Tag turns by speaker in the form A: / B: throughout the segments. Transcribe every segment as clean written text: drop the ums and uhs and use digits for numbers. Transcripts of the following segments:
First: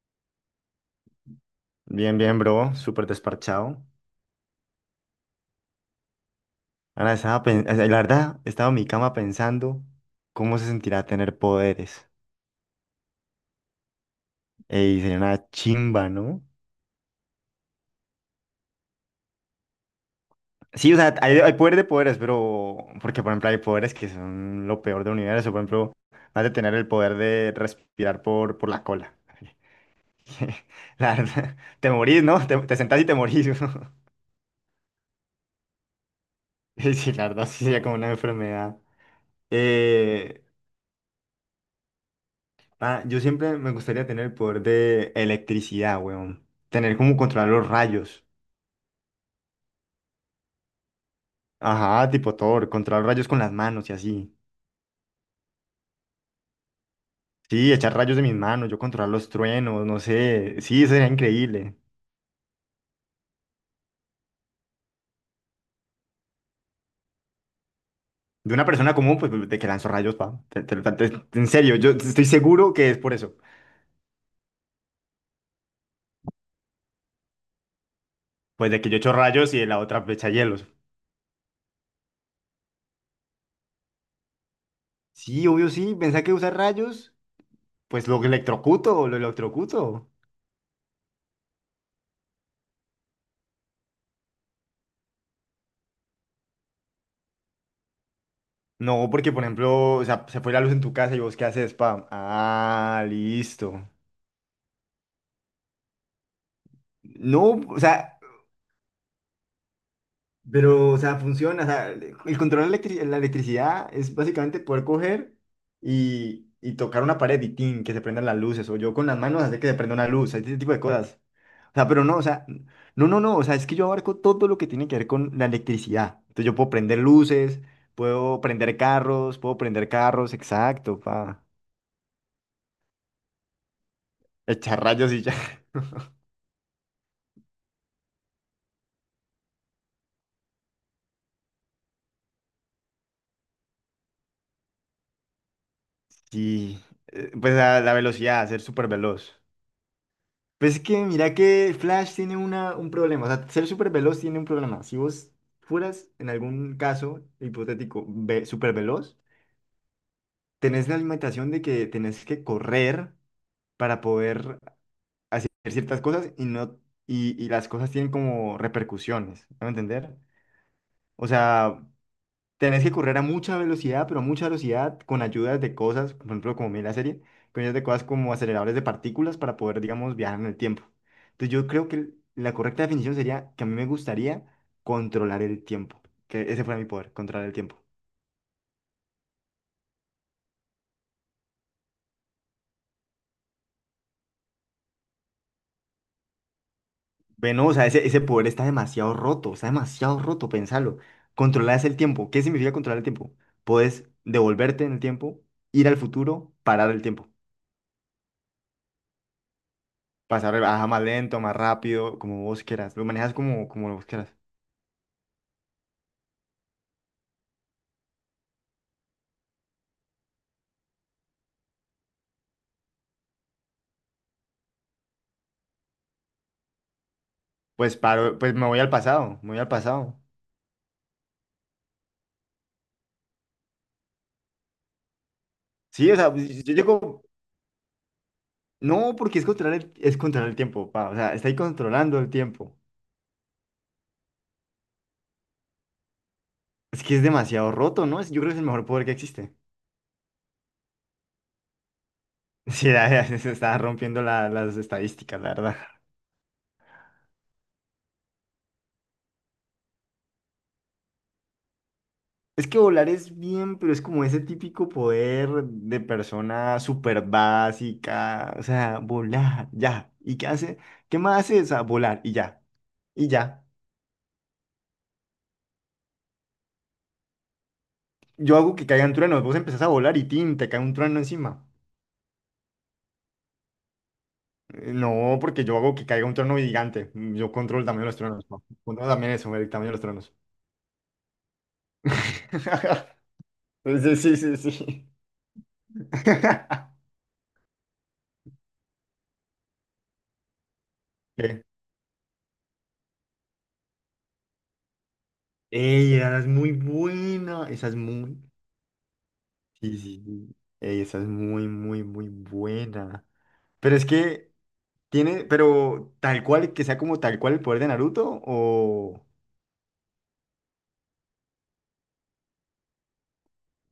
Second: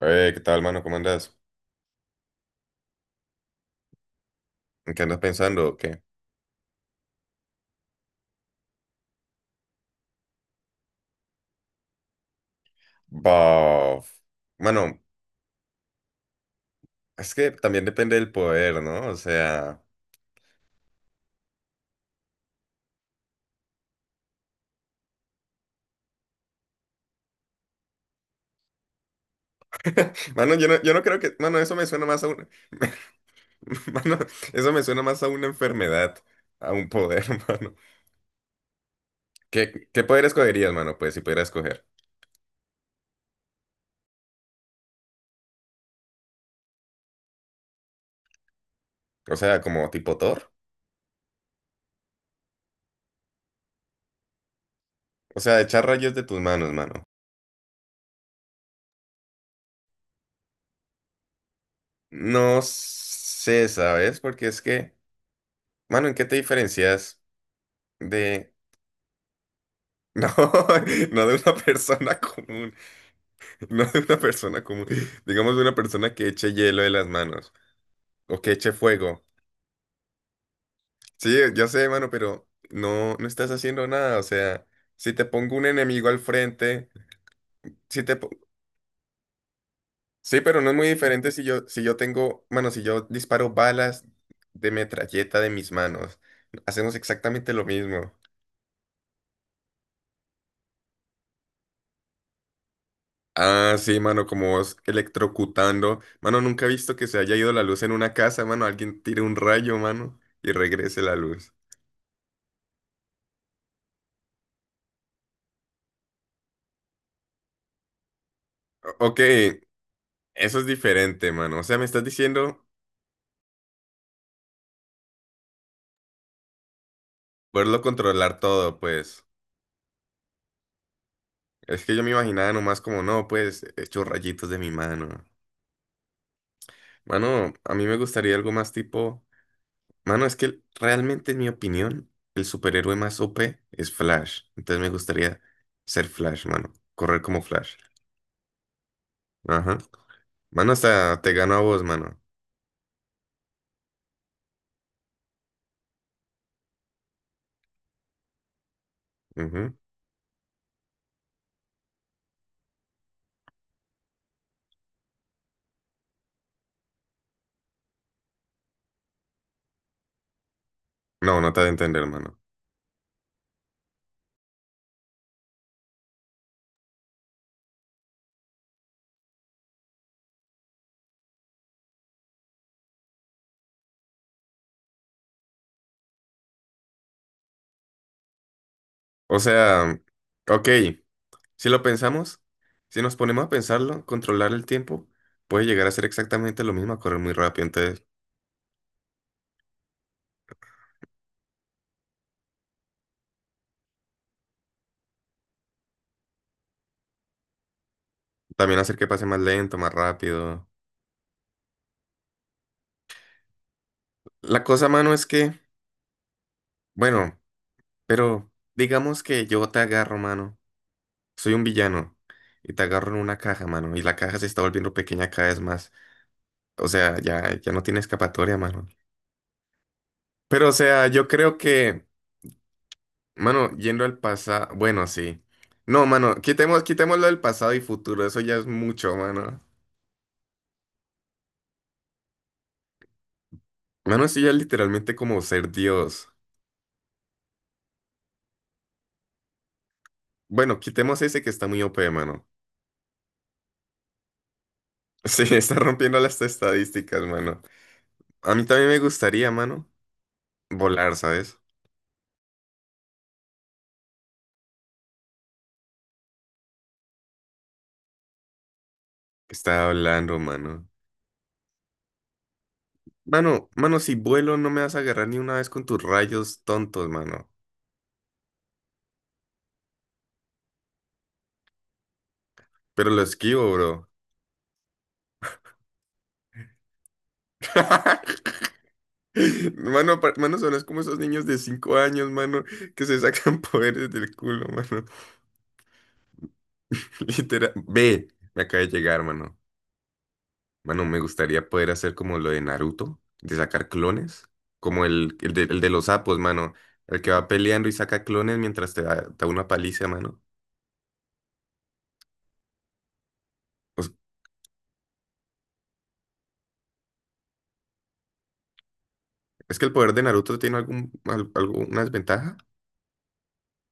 A: ¿Qué tal, mano? ¿Cómo andas?
B: Bien, bien, bro, súper desparchado.
A: ¿En qué andas pensando? ¿O qué?
B: Ahora estaba la verdad, estaba en mi cama pensando cómo se sentirá tener poderes.
A: Bah. Mano,
B: Y sería una chimba, ¿no?
A: es que también depende del poder, ¿no? O sea,
B: Sí, o sea, hay poder de poderes, pero porque, por ejemplo, hay poderes que son lo peor del universo. Por ejemplo, más de tener el poder de respirar por la cola.
A: mano, yo no
B: La
A: creo que,
B: verdad,
A: mano, eso me
B: te
A: suena más
B: morís,
A: a
B: ¿no?
A: un,
B: Te sentás y te morís.
A: mano, eso me suena más a una enfermedad, a un
B: Sí,
A: poder,
B: la verdad, sí
A: mano.
B: sería como una enfermedad.
A: ¿Qué poder
B: Eh,
A: escogerías, mano? Pues si pudieras escoger.
B: Yo siempre me gustaría tener el poder de electricidad, weón. Tener como controlar los rayos.
A: O sea, como tipo Thor.
B: Ajá, tipo Thor, controlar los rayos con las manos y así.
A: O sea, echar rayos de tus manos, mano.
B: Sí, echar rayos de mis manos, yo controlar los truenos, no sé. Sí, eso sería increíble.
A: No sé, ¿sabes? Porque es que, mano, ¿en qué te diferencias de...
B: De una persona común, pues, de que lanzo rayos,
A: No,
B: pa.
A: no de
B: En
A: una
B: serio, yo
A: persona
B: estoy seguro
A: común.
B: que es por eso.
A: No de una persona común, digamos de una persona que eche hielo de las manos o que
B: Pues
A: eche
B: de que yo echo
A: fuego.
B: rayos y de la otra echa hielos.
A: Sí, ya sé, mano, pero no, no estás haciendo nada. O sea, si te
B: Sí,
A: pongo un
B: obvio, sí.
A: enemigo al
B: Pensá que usar
A: frente,
B: rayos,
A: si
B: pues
A: te
B: lo
A: po-
B: electrocuto, lo electrocuto.
A: sí, pero no es muy diferente si yo tengo, mano, si yo disparo balas de metralleta de mis manos, hacemos exactamente lo mismo.
B: No, porque por ejemplo, o sea, se fue la luz en tu casa y vos qué haces, spam. Ah,
A: Ah,
B: listo.
A: sí, mano, como vos electrocutando. Mano, nunca he visto que se haya ido
B: No,
A: la
B: o
A: luz en una
B: sea,
A: casa, mano. Alguien tire un rayo, mano, y
B: pero, o
A: regrese la
B: sea,
A: luz.
B: funciona. O sea, el control de la electricidad es básicamente poder coger y tocar una pared y tin, que se prendan las luces. O yo con las
A: Ok.
B: manos hacer que se prenda una luz, ese
A: Eso es
B: tipo de cosas.
A: diferente, mano. O
B: O
A: sea, me
B: sea,
A: estás
B: pero no, o sea,
A: diciendo
B: no. O sea, es que yo abarco todo lo que tiene que ver con la electricidad. Entonces yo puedo prender luces,
A: poderlo controlar todo, pues.
B: puedo prender carros, exacto, pa.
A: Es que yo me imaginaba nomás como, no, pues, hecho rayitos de mi
B: Echar rayos y
A: mano.
B: ya.
A: Mano, a mí me gustaría algo más tipo. Mano, es que realmente, en mi opinión, el superhéroe más OP es Flash. Entonces me gustaría ser Flash, mano.
B: Sí,
A: Correr como
B: pues
A: Flash.
B: a la velocidad, a ser súper veloz.
A: Ajá. Mano,
B: Pues es que
A: hasta te
B: mira
A: gano a
B: que
A: vos,
B: Flash
A: mano.
B: tiene un problema, o sea, ser súper veloz tiene un problema. Si vos fueras, en algún caso hipotético, ve, súper veloz,
A: Ujú.
B: tenés la limitación de que tenés que correr para poder hacer ciertas cosas y no y, y las cosas tienen como repercusiones, ¿me va a entender? O
A: No, no te ha de
B: sea,
A: entender, mano.
B: Tenés que correr a mucha velocidad, pero a mucha velocidad, con ayudas de cosas, por ejemplo, como mira la serie, con ayudas de cosas como aceleradores de partículas para poder, digamos, viajar en el tiempo. Entonces yo creo que la correcta definición sería que a mí me gustaría controlar el tiempo, que ese fuera mi poder, controlar el tiempo.
A: O sea, ok. Si lo pensamos, si nos ponemos a pensarlo, controlar el tiempo puede llegar a ser exactamente lo mismo, a correr muy rápido.
B: Bueno, o sea,
A: Entonces,
B: ese poder está demasiado roto, pensalo. Controlar el tiempo, ¿qué significa controlar el tiempo? Puedes devolverte en el tiempo, ir al futuro, parar el tiempo,
A: también hacer que pase más lento, más rápido.
B: más lento, más rápido, como vos quieras, lo manejas como, como vos quieras.
A: La cosa, mano, es que, bueno, pero digamos que yo te agarro, mano. Soy un villano y te agarro en una caja, mano. Y la caja se está volviendo pequeña cada vez más. O sea, ya no
B: Pues
A: tiene
B: paro, pues
A: escapatoria,
B: me voy
A: mano.
B: al pasado, me voy al pasado.
A: Pero, o sea, yo creo que, mano, yendo al pasado, bueno, sí. No,
B: Sí, o sea,
A: mano,
B: pues, yo llego,
A: quitémoslo del pasado y futuro. Eso ya es
B: no,
A: mucho,
B: porque es
A: mano.
B: controlar es controlar el tiempo, pa, o sea, está ahí controlando el tiempo.
A: Mano, sí, ya literalmente como ser Dios.
B: Es que es demasiado roto, ¿no? Yo creo que es el mejor poder que existe.
A: Bueno, quitemos ese que está muy OP, mano.
B: Sí, se está rompiendo las estadísticas,
A: Sí,
B: la
A: está
B: verdad.
A: rompiendo las estadísticas, mano. A mí también me gustaría, mano, volar, ¿sabes?
B: Es que volar es bien, pero es como ese típico poder de persona súper básica, o sea, volar,
A: Está
B: ya. ¿Y
A: hablando,
B: qué hace?
A: mano.
B: ¿Qué más hace? O sea, volar y ya, y ya.
A: Mano, si vuelo no me vas a agarrar ni una vez con tus rayos tontos, mano.
B: Yo hago que caigan truenos, vos empezás a volar y tin, te cae un trueno encima.
A: Pero lo esquivo, bro.
B: No, porque yo hago que caiga un trueno gigante. Mm, yo controlo el tamaño de los truenos. ¿No? Controlo también eso, el tamaño de los
A: Mano,
B: truenos.
A: mano, son es como esos niños de 5 años, mano, que se sacan poderes
B: Sí,
A: del
B: sí,
A: culo,
B: sí,
A: mano.
B: sí.
A: Literal. Ve, me acaba de llegar, mano. Mano, me
B: ¿Qué?
A: gustaría poder hacer como lo de Naruto, de sacar clones, como el de los
B: Ey,
A: sapos,
B: esa es muy
A: mano, el que va
B: buena.
A: peleando
B: Esa
A: y
B: es
A: saca
B: muy.
A: clones mientras te da una
B: Sí,
A: paliza,
B: sí,
A: mano.
B: sí. Ey, esa es muy buena. Pero es
A: Pues,
B: que tiene, pero tal cual, que sea como tal cual el poder de Naruto, o.
A: ¿es que el poder de Naruto tiene algún, alguna desventaja?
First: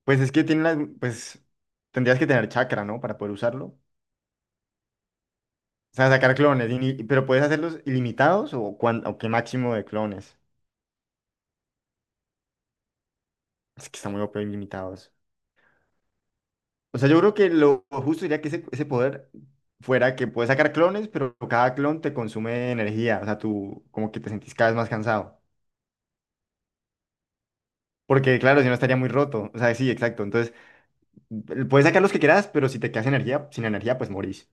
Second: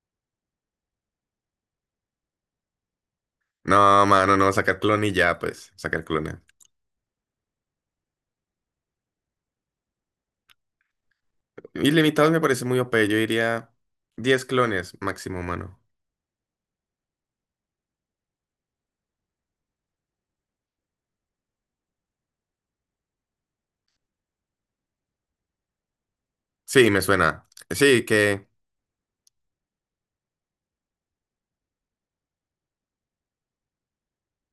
B: Pues es que tiene las. Pues tendrías que tener chakra, ¿no? Para poder usarlo.
A: No, mano, no, sacar clones y ya, pues,
B: O
A: sacar
B: sea, sacar
A: clones.
B: clones, pero puedes hacerlos ilimitados o, o qué máximo de clones.
A: Ilimitados me parece muy OP, yo diría
B: Es que está muy OP
A: 10 clones
B: ilimitados.
A: máximo, mano.
B: O sea, yo creo que lo justo sería que ese poder fuera que puedes sacar clones, pero cada clon te consume energía. O sea, tú como que te sentís cada vez más cansado.
A: Sí, me suena. Sí,
B: Porque
A: que,
B: claro, si no estaría muy roto. O sea, sí, exacto. Entonces, puedes sacar los que quieras, pero si te quedas energía, sin energía, pues morís.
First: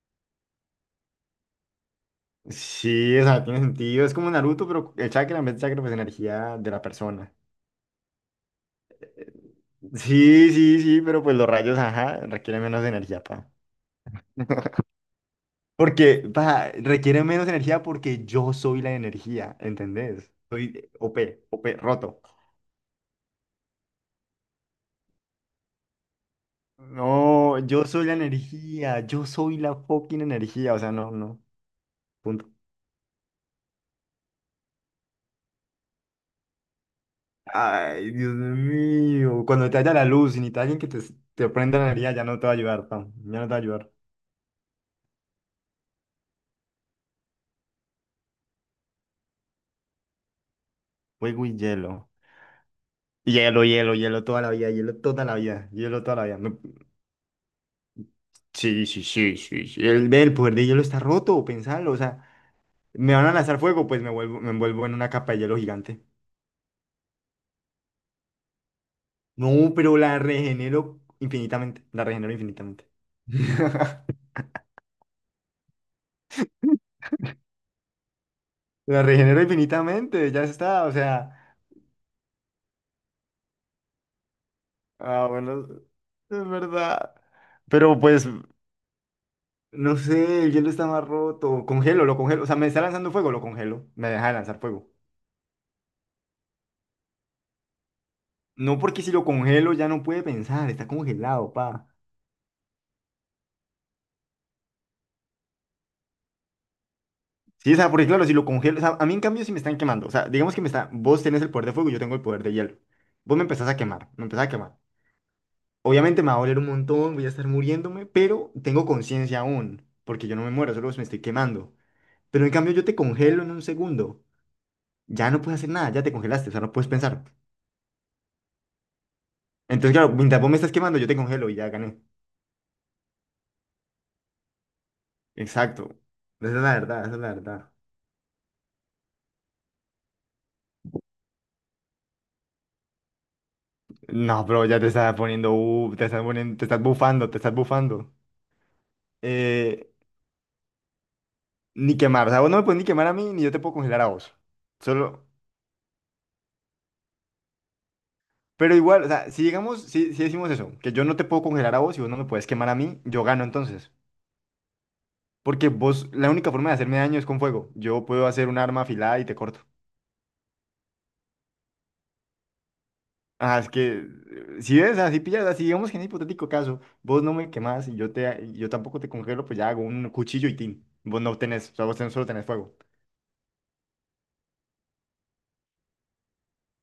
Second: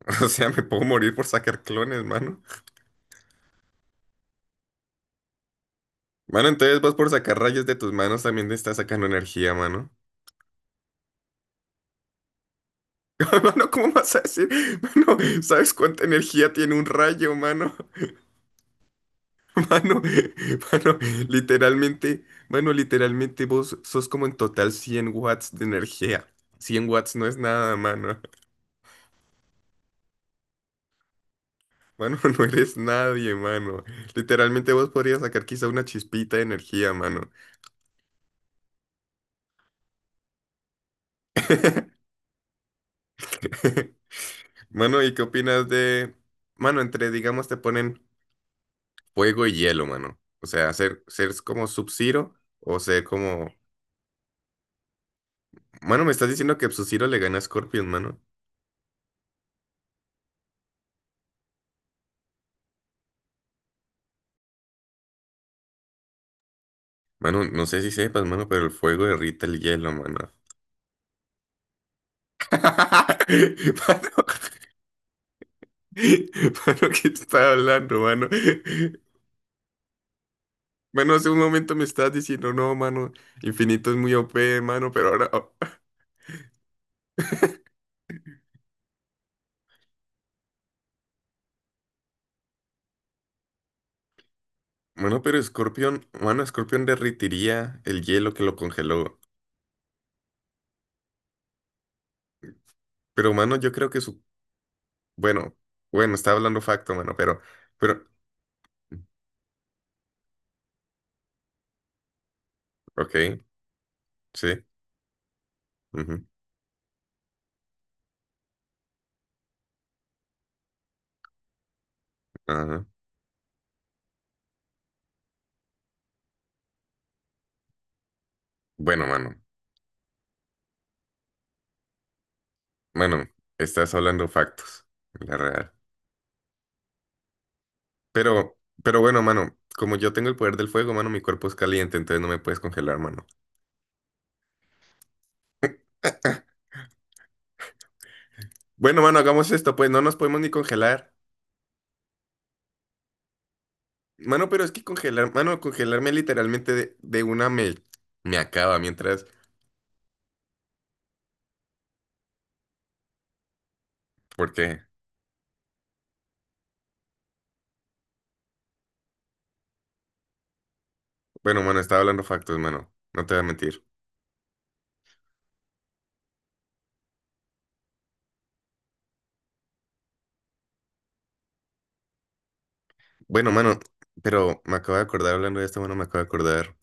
A: o sea, me puedo morir por sacar clones, mano.
B: Sí, o sea, tiene sentido. Es como Naruto, pero el chakra en vez de chakra, pues
A: Mano,
B: energía de
A: entonces
B: la
A: vos por
B: persona.
A: sacar rayos de tus manos también te estás sacando energía, mano.
B: Sí, pero pues los rayos, ajá, requieren menos energía, pa.
A: Mano, ¿cómo vas a decir? Mano, ¿sabes cuánta
B: Porque,
A: energía
B: pa,
A: tiene un
B: requieren
A: rayo,
B: menos
A: mano?
B: energía porque yo soy la energía,
A: Mano,
B: ¿entendés? Soy
A: mano,
B: OP, OP, roto.
A: literalmente, mano, literalmente vos sos como en total 100 watts de energía. 100 watts no es
B: No,
A: nada,
B: yo soy la
A: mano.
B: energía, yo soy la fucking energía, o sea, no,
A: Mano, no
B: punto.
A: eres nadie, mano. Literalmente vos podrías sacar quizá una chispita de energía, mano.
B: Ay, Dios mío, cuando te haya la luz y necesitas alguien que te prenda la energía, ya no te va a ayudar, pa, ya no te va a ayudar.
A: Mano, ¿y qué opinas de, mano, entre, digamos, te ponen fuego y hielo, mano? O sea, ser
B: Fuego y
A: como
B: hielo.
A: Sub-Zero o ser como...
B: Hielo, hielo, hielo toda la vida, hielo toda la vida, hielo
A: Mano, me
B: toda la
A: estás
B: vida.
A: diciendo
B: No.
A: que Sub-Zero le gana a Scorpion, mano.
B: Sí. El, ve, el poder de hielo está roto, pensalo. O sea, me van a lanzar fuego, pues me envuelvo en una capa de hielo gigante.
A: Mano, no sé si sepas, mano, pero el fuego derrita el
B: No,
A: hielo,
B: pero la
A: mano.
B: regenero infinitamente. La regenero infinitamente.
A: Mano, mano, ¿qué estás hablando, mano?
B: La regenero infinitamente, ya está. O
A: Mano, hace un
B: sea,
A: momento me estabas diciendo, no, mano, infinito es muy OP, mano, pero
B: ah,
A: ahora... oh.
B: bueno, es verdad. Pero pues, no sé, el hielo está más roto. Congelo, lo congelo. O sea, me está lanzando fuego, lo congelo. Me deja de lanzar fuego.
A: Mano, pero Scorpion, mano, Scorpion derritiría el hielo que lo
B: No porque si
A: congeló.
B: lo congelo ya no puede pensar, está congelado, pa.
A: Pero, mano, yo creo que su... Bueno, bueno, estaba hablando facto, mano, pero...
B: Sí, o sea,
A: Pero...
B: porque claro, si lo congelo, o sea, a mí en cambio si me están quemando, o sea, vos tenés el poder de fuego y yo tengo el poder de hielo. Vos
A: Ok,
B: me empezás a quemar, me empezás a
A: sí.
B: quemar. Obviamente
A: Ujú,
B: me va a doler un montón, voy a estar muriéndome, pero tengo conciencia aún, porque yo no me muero, solo me estoy quemando. Pero en cambio
A: ajá.
B: yo te congelo en un segundo, ya no puedes hacer nada, ya te congelaste, o sea, no puedes pensar.
A: Bueno, mano.
B: Entonces, claro, mientras vos me estás quemando, yo te congelo y ya gané.
A: Bueno, estás hablando factos, la real.
B: Exacto. Esa es la verdad, esa es la verdad.
A: Pero bueno, mano, como yo tengo el poder del fuego, mano, mi cuerpo es caliente, entonces no me puedes congelar, mano.
B: No, bro, ya te estás poniendo, te estás poniendo, te estás bufando, te estás bufando.
A: Bueno, mano, hagamos esto,
B: Eh,
A: pues no nos podemos ni congelar.
B: Ni quemar, o sea, vos no me puedes ni quemar a mí, ni yo te puedo congelar a vos.
A: Mano, pero es que
B: Solo,
A: congelar, mano, congelarme literalmente de una me, me
B: pero
A: acaba
B: igual, o
A: mientras.
B: sea, si, si decimos eso, que yo no te puedo congelar a vos y vos no me puedes quemar a mí, yo gano entonces.
A: Porque,
B: Porque vos, la única forma de hacerme daño es con fuego. Yo puedo hacer un arma afilada y te corto.
A: bueno, mano, estaba hablando factos, mano. No te voy a
B: Ah, es
A: mentir.
B: que, si ves, así pillas, así digamos que en hipotético caso, vos no me quemás y yo te, y yo tampoco te congelo, pues ya hago un cuchillo y tin. Vos no tenés, o sea, solo tenés fuego.
A: Bueno, mano, pero me acabo de acordar hablando de esto, mano, me acabo de acordar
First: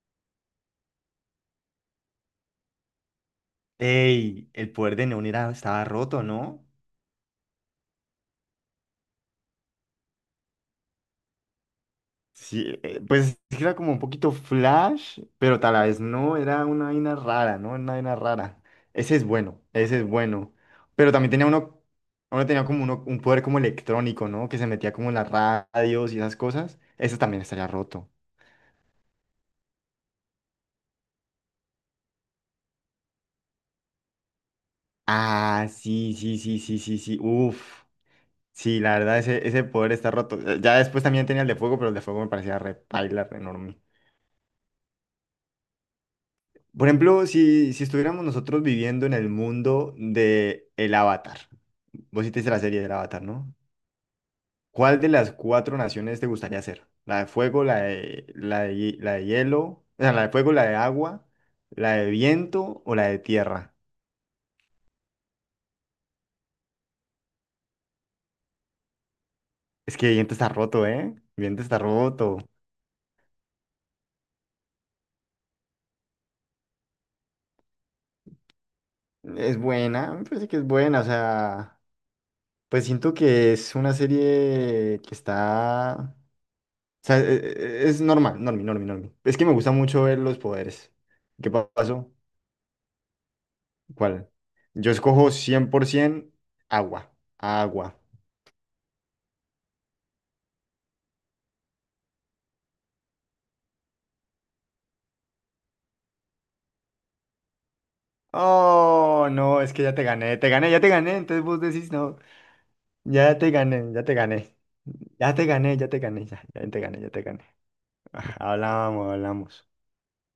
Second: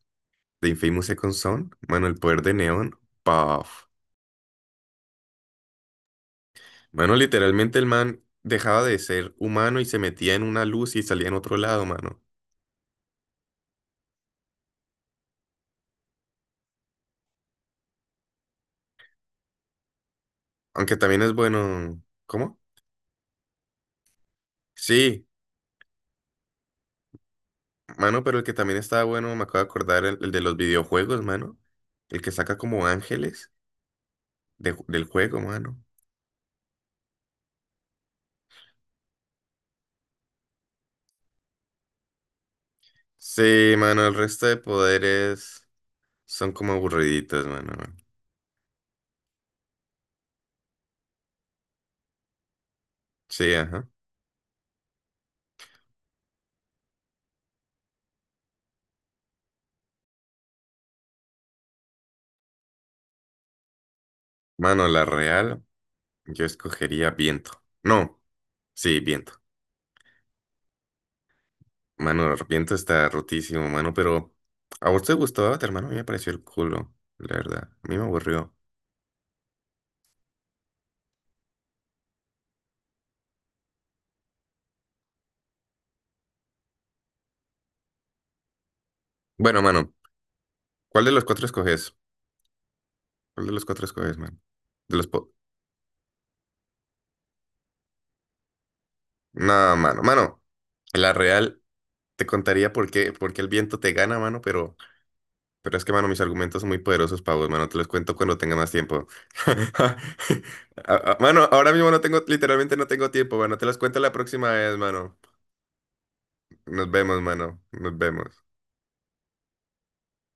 A: de Infamous Second Son, mano, el poder de Neon. Paf.
B: Ey, el poder de Neon estaba roto, ¿no?
A: Mano, literalmente el man dejaba de ser humano y se metía en una luz y salía en otro lado, mano.
B: Sí, pues era como un poquito flash, pero tal vez no, era una vaina rara, ¿no? Una vaina rara. Ese es bueno, ese es bueno.
A: Aunque
B: Pero
A: también
B: también
A: es
B: tenía uno,
A: bueno.
B: uno
A: ¿Cómo?
B: tenía como un poder como electrónico, ¿no? Que se metía como en
A: Sí,
B: las radios y esas cosas. Ese también estaría roto.
A: mano, pero el que también estaba bueno, me acabo de acordar, el de los videojuegos, mano. El que saca como ángeles de del juego,
B: Ah,
A: mano.
B: sí, sí, sí, sí, sí, sí. Uf. Sí, la verdad, ese poder está roto. Ya después también tenía el de fuego, pero el de fuego me parecía re paila, re
A: Sí,
B: enorme.
A: mano, el resto de poderes son como
B: Por ejemplo,
A: aburriditos, mano.
B: si estuviéramos nosotros viviendo en el mundo de el Avatar. Vos sí te hiciste la serie del Avatar,
A: Sí,
B: ¿no?
A: ajá.
B: ¿Cuál de las cuatro naciones te gustaría ser? ¿La de fuego, la de hielo? O sea, la de fuego, la de agua, la de viento o la de tierra.
A: Mano, la real, yo escogería viento. No, sí, viento.
B: Es que viento está roto, ¿eh? Viento está
A: Mano,
B: roto.
A: Arrepiento está rotísimo, mano, pero a vos te gustó Avatar, mano, a mí me pareció el culo, la verdad. A mí me aburrió.
B: Es buena, me parece que es buena, o sea, pues siento que es una serie que está, o sea, es normal, normi. Es que me
A: Bueno,
B: gusta
A: mano,
B: mucho ver los poderes.
A: ¿cuál de los cuatro
B: ¿Qué
A: escoges?
B: pasó?
A: ¿Cuál de los cuatro escoges,
B: ¿Cuál?
A: mano?
B: Yo
A: De los
B: escojo 100% agua, agua.
A: no, mano, la real te contaría por qué el viento te gana, mano, pero es que, mano, mis argumentos son muy poderosos para vos, mano, te los cuento cuando tenga más tiempo.
B: Oh, no, es que ya te gané, ya te gané. Entonces
A: Mano,
B: vos
A: ahora mismo
B: decís,
A: no
B: no,
A: tengo, literalmente no tengo tiempo,
B: ya te
A: mano, te los
B: gané,
A: cuento
B: ya
A: la
B: te
A: próxima
B: gané,
A: vez, mano.
B: ya te gané, ya te gané, ya, ya te
A: Nos
B: gané, ya
A: vemos,
B: te gané.
A: mano, nos
B: Ah,
A: vemos.
B: hablamos, hablamos.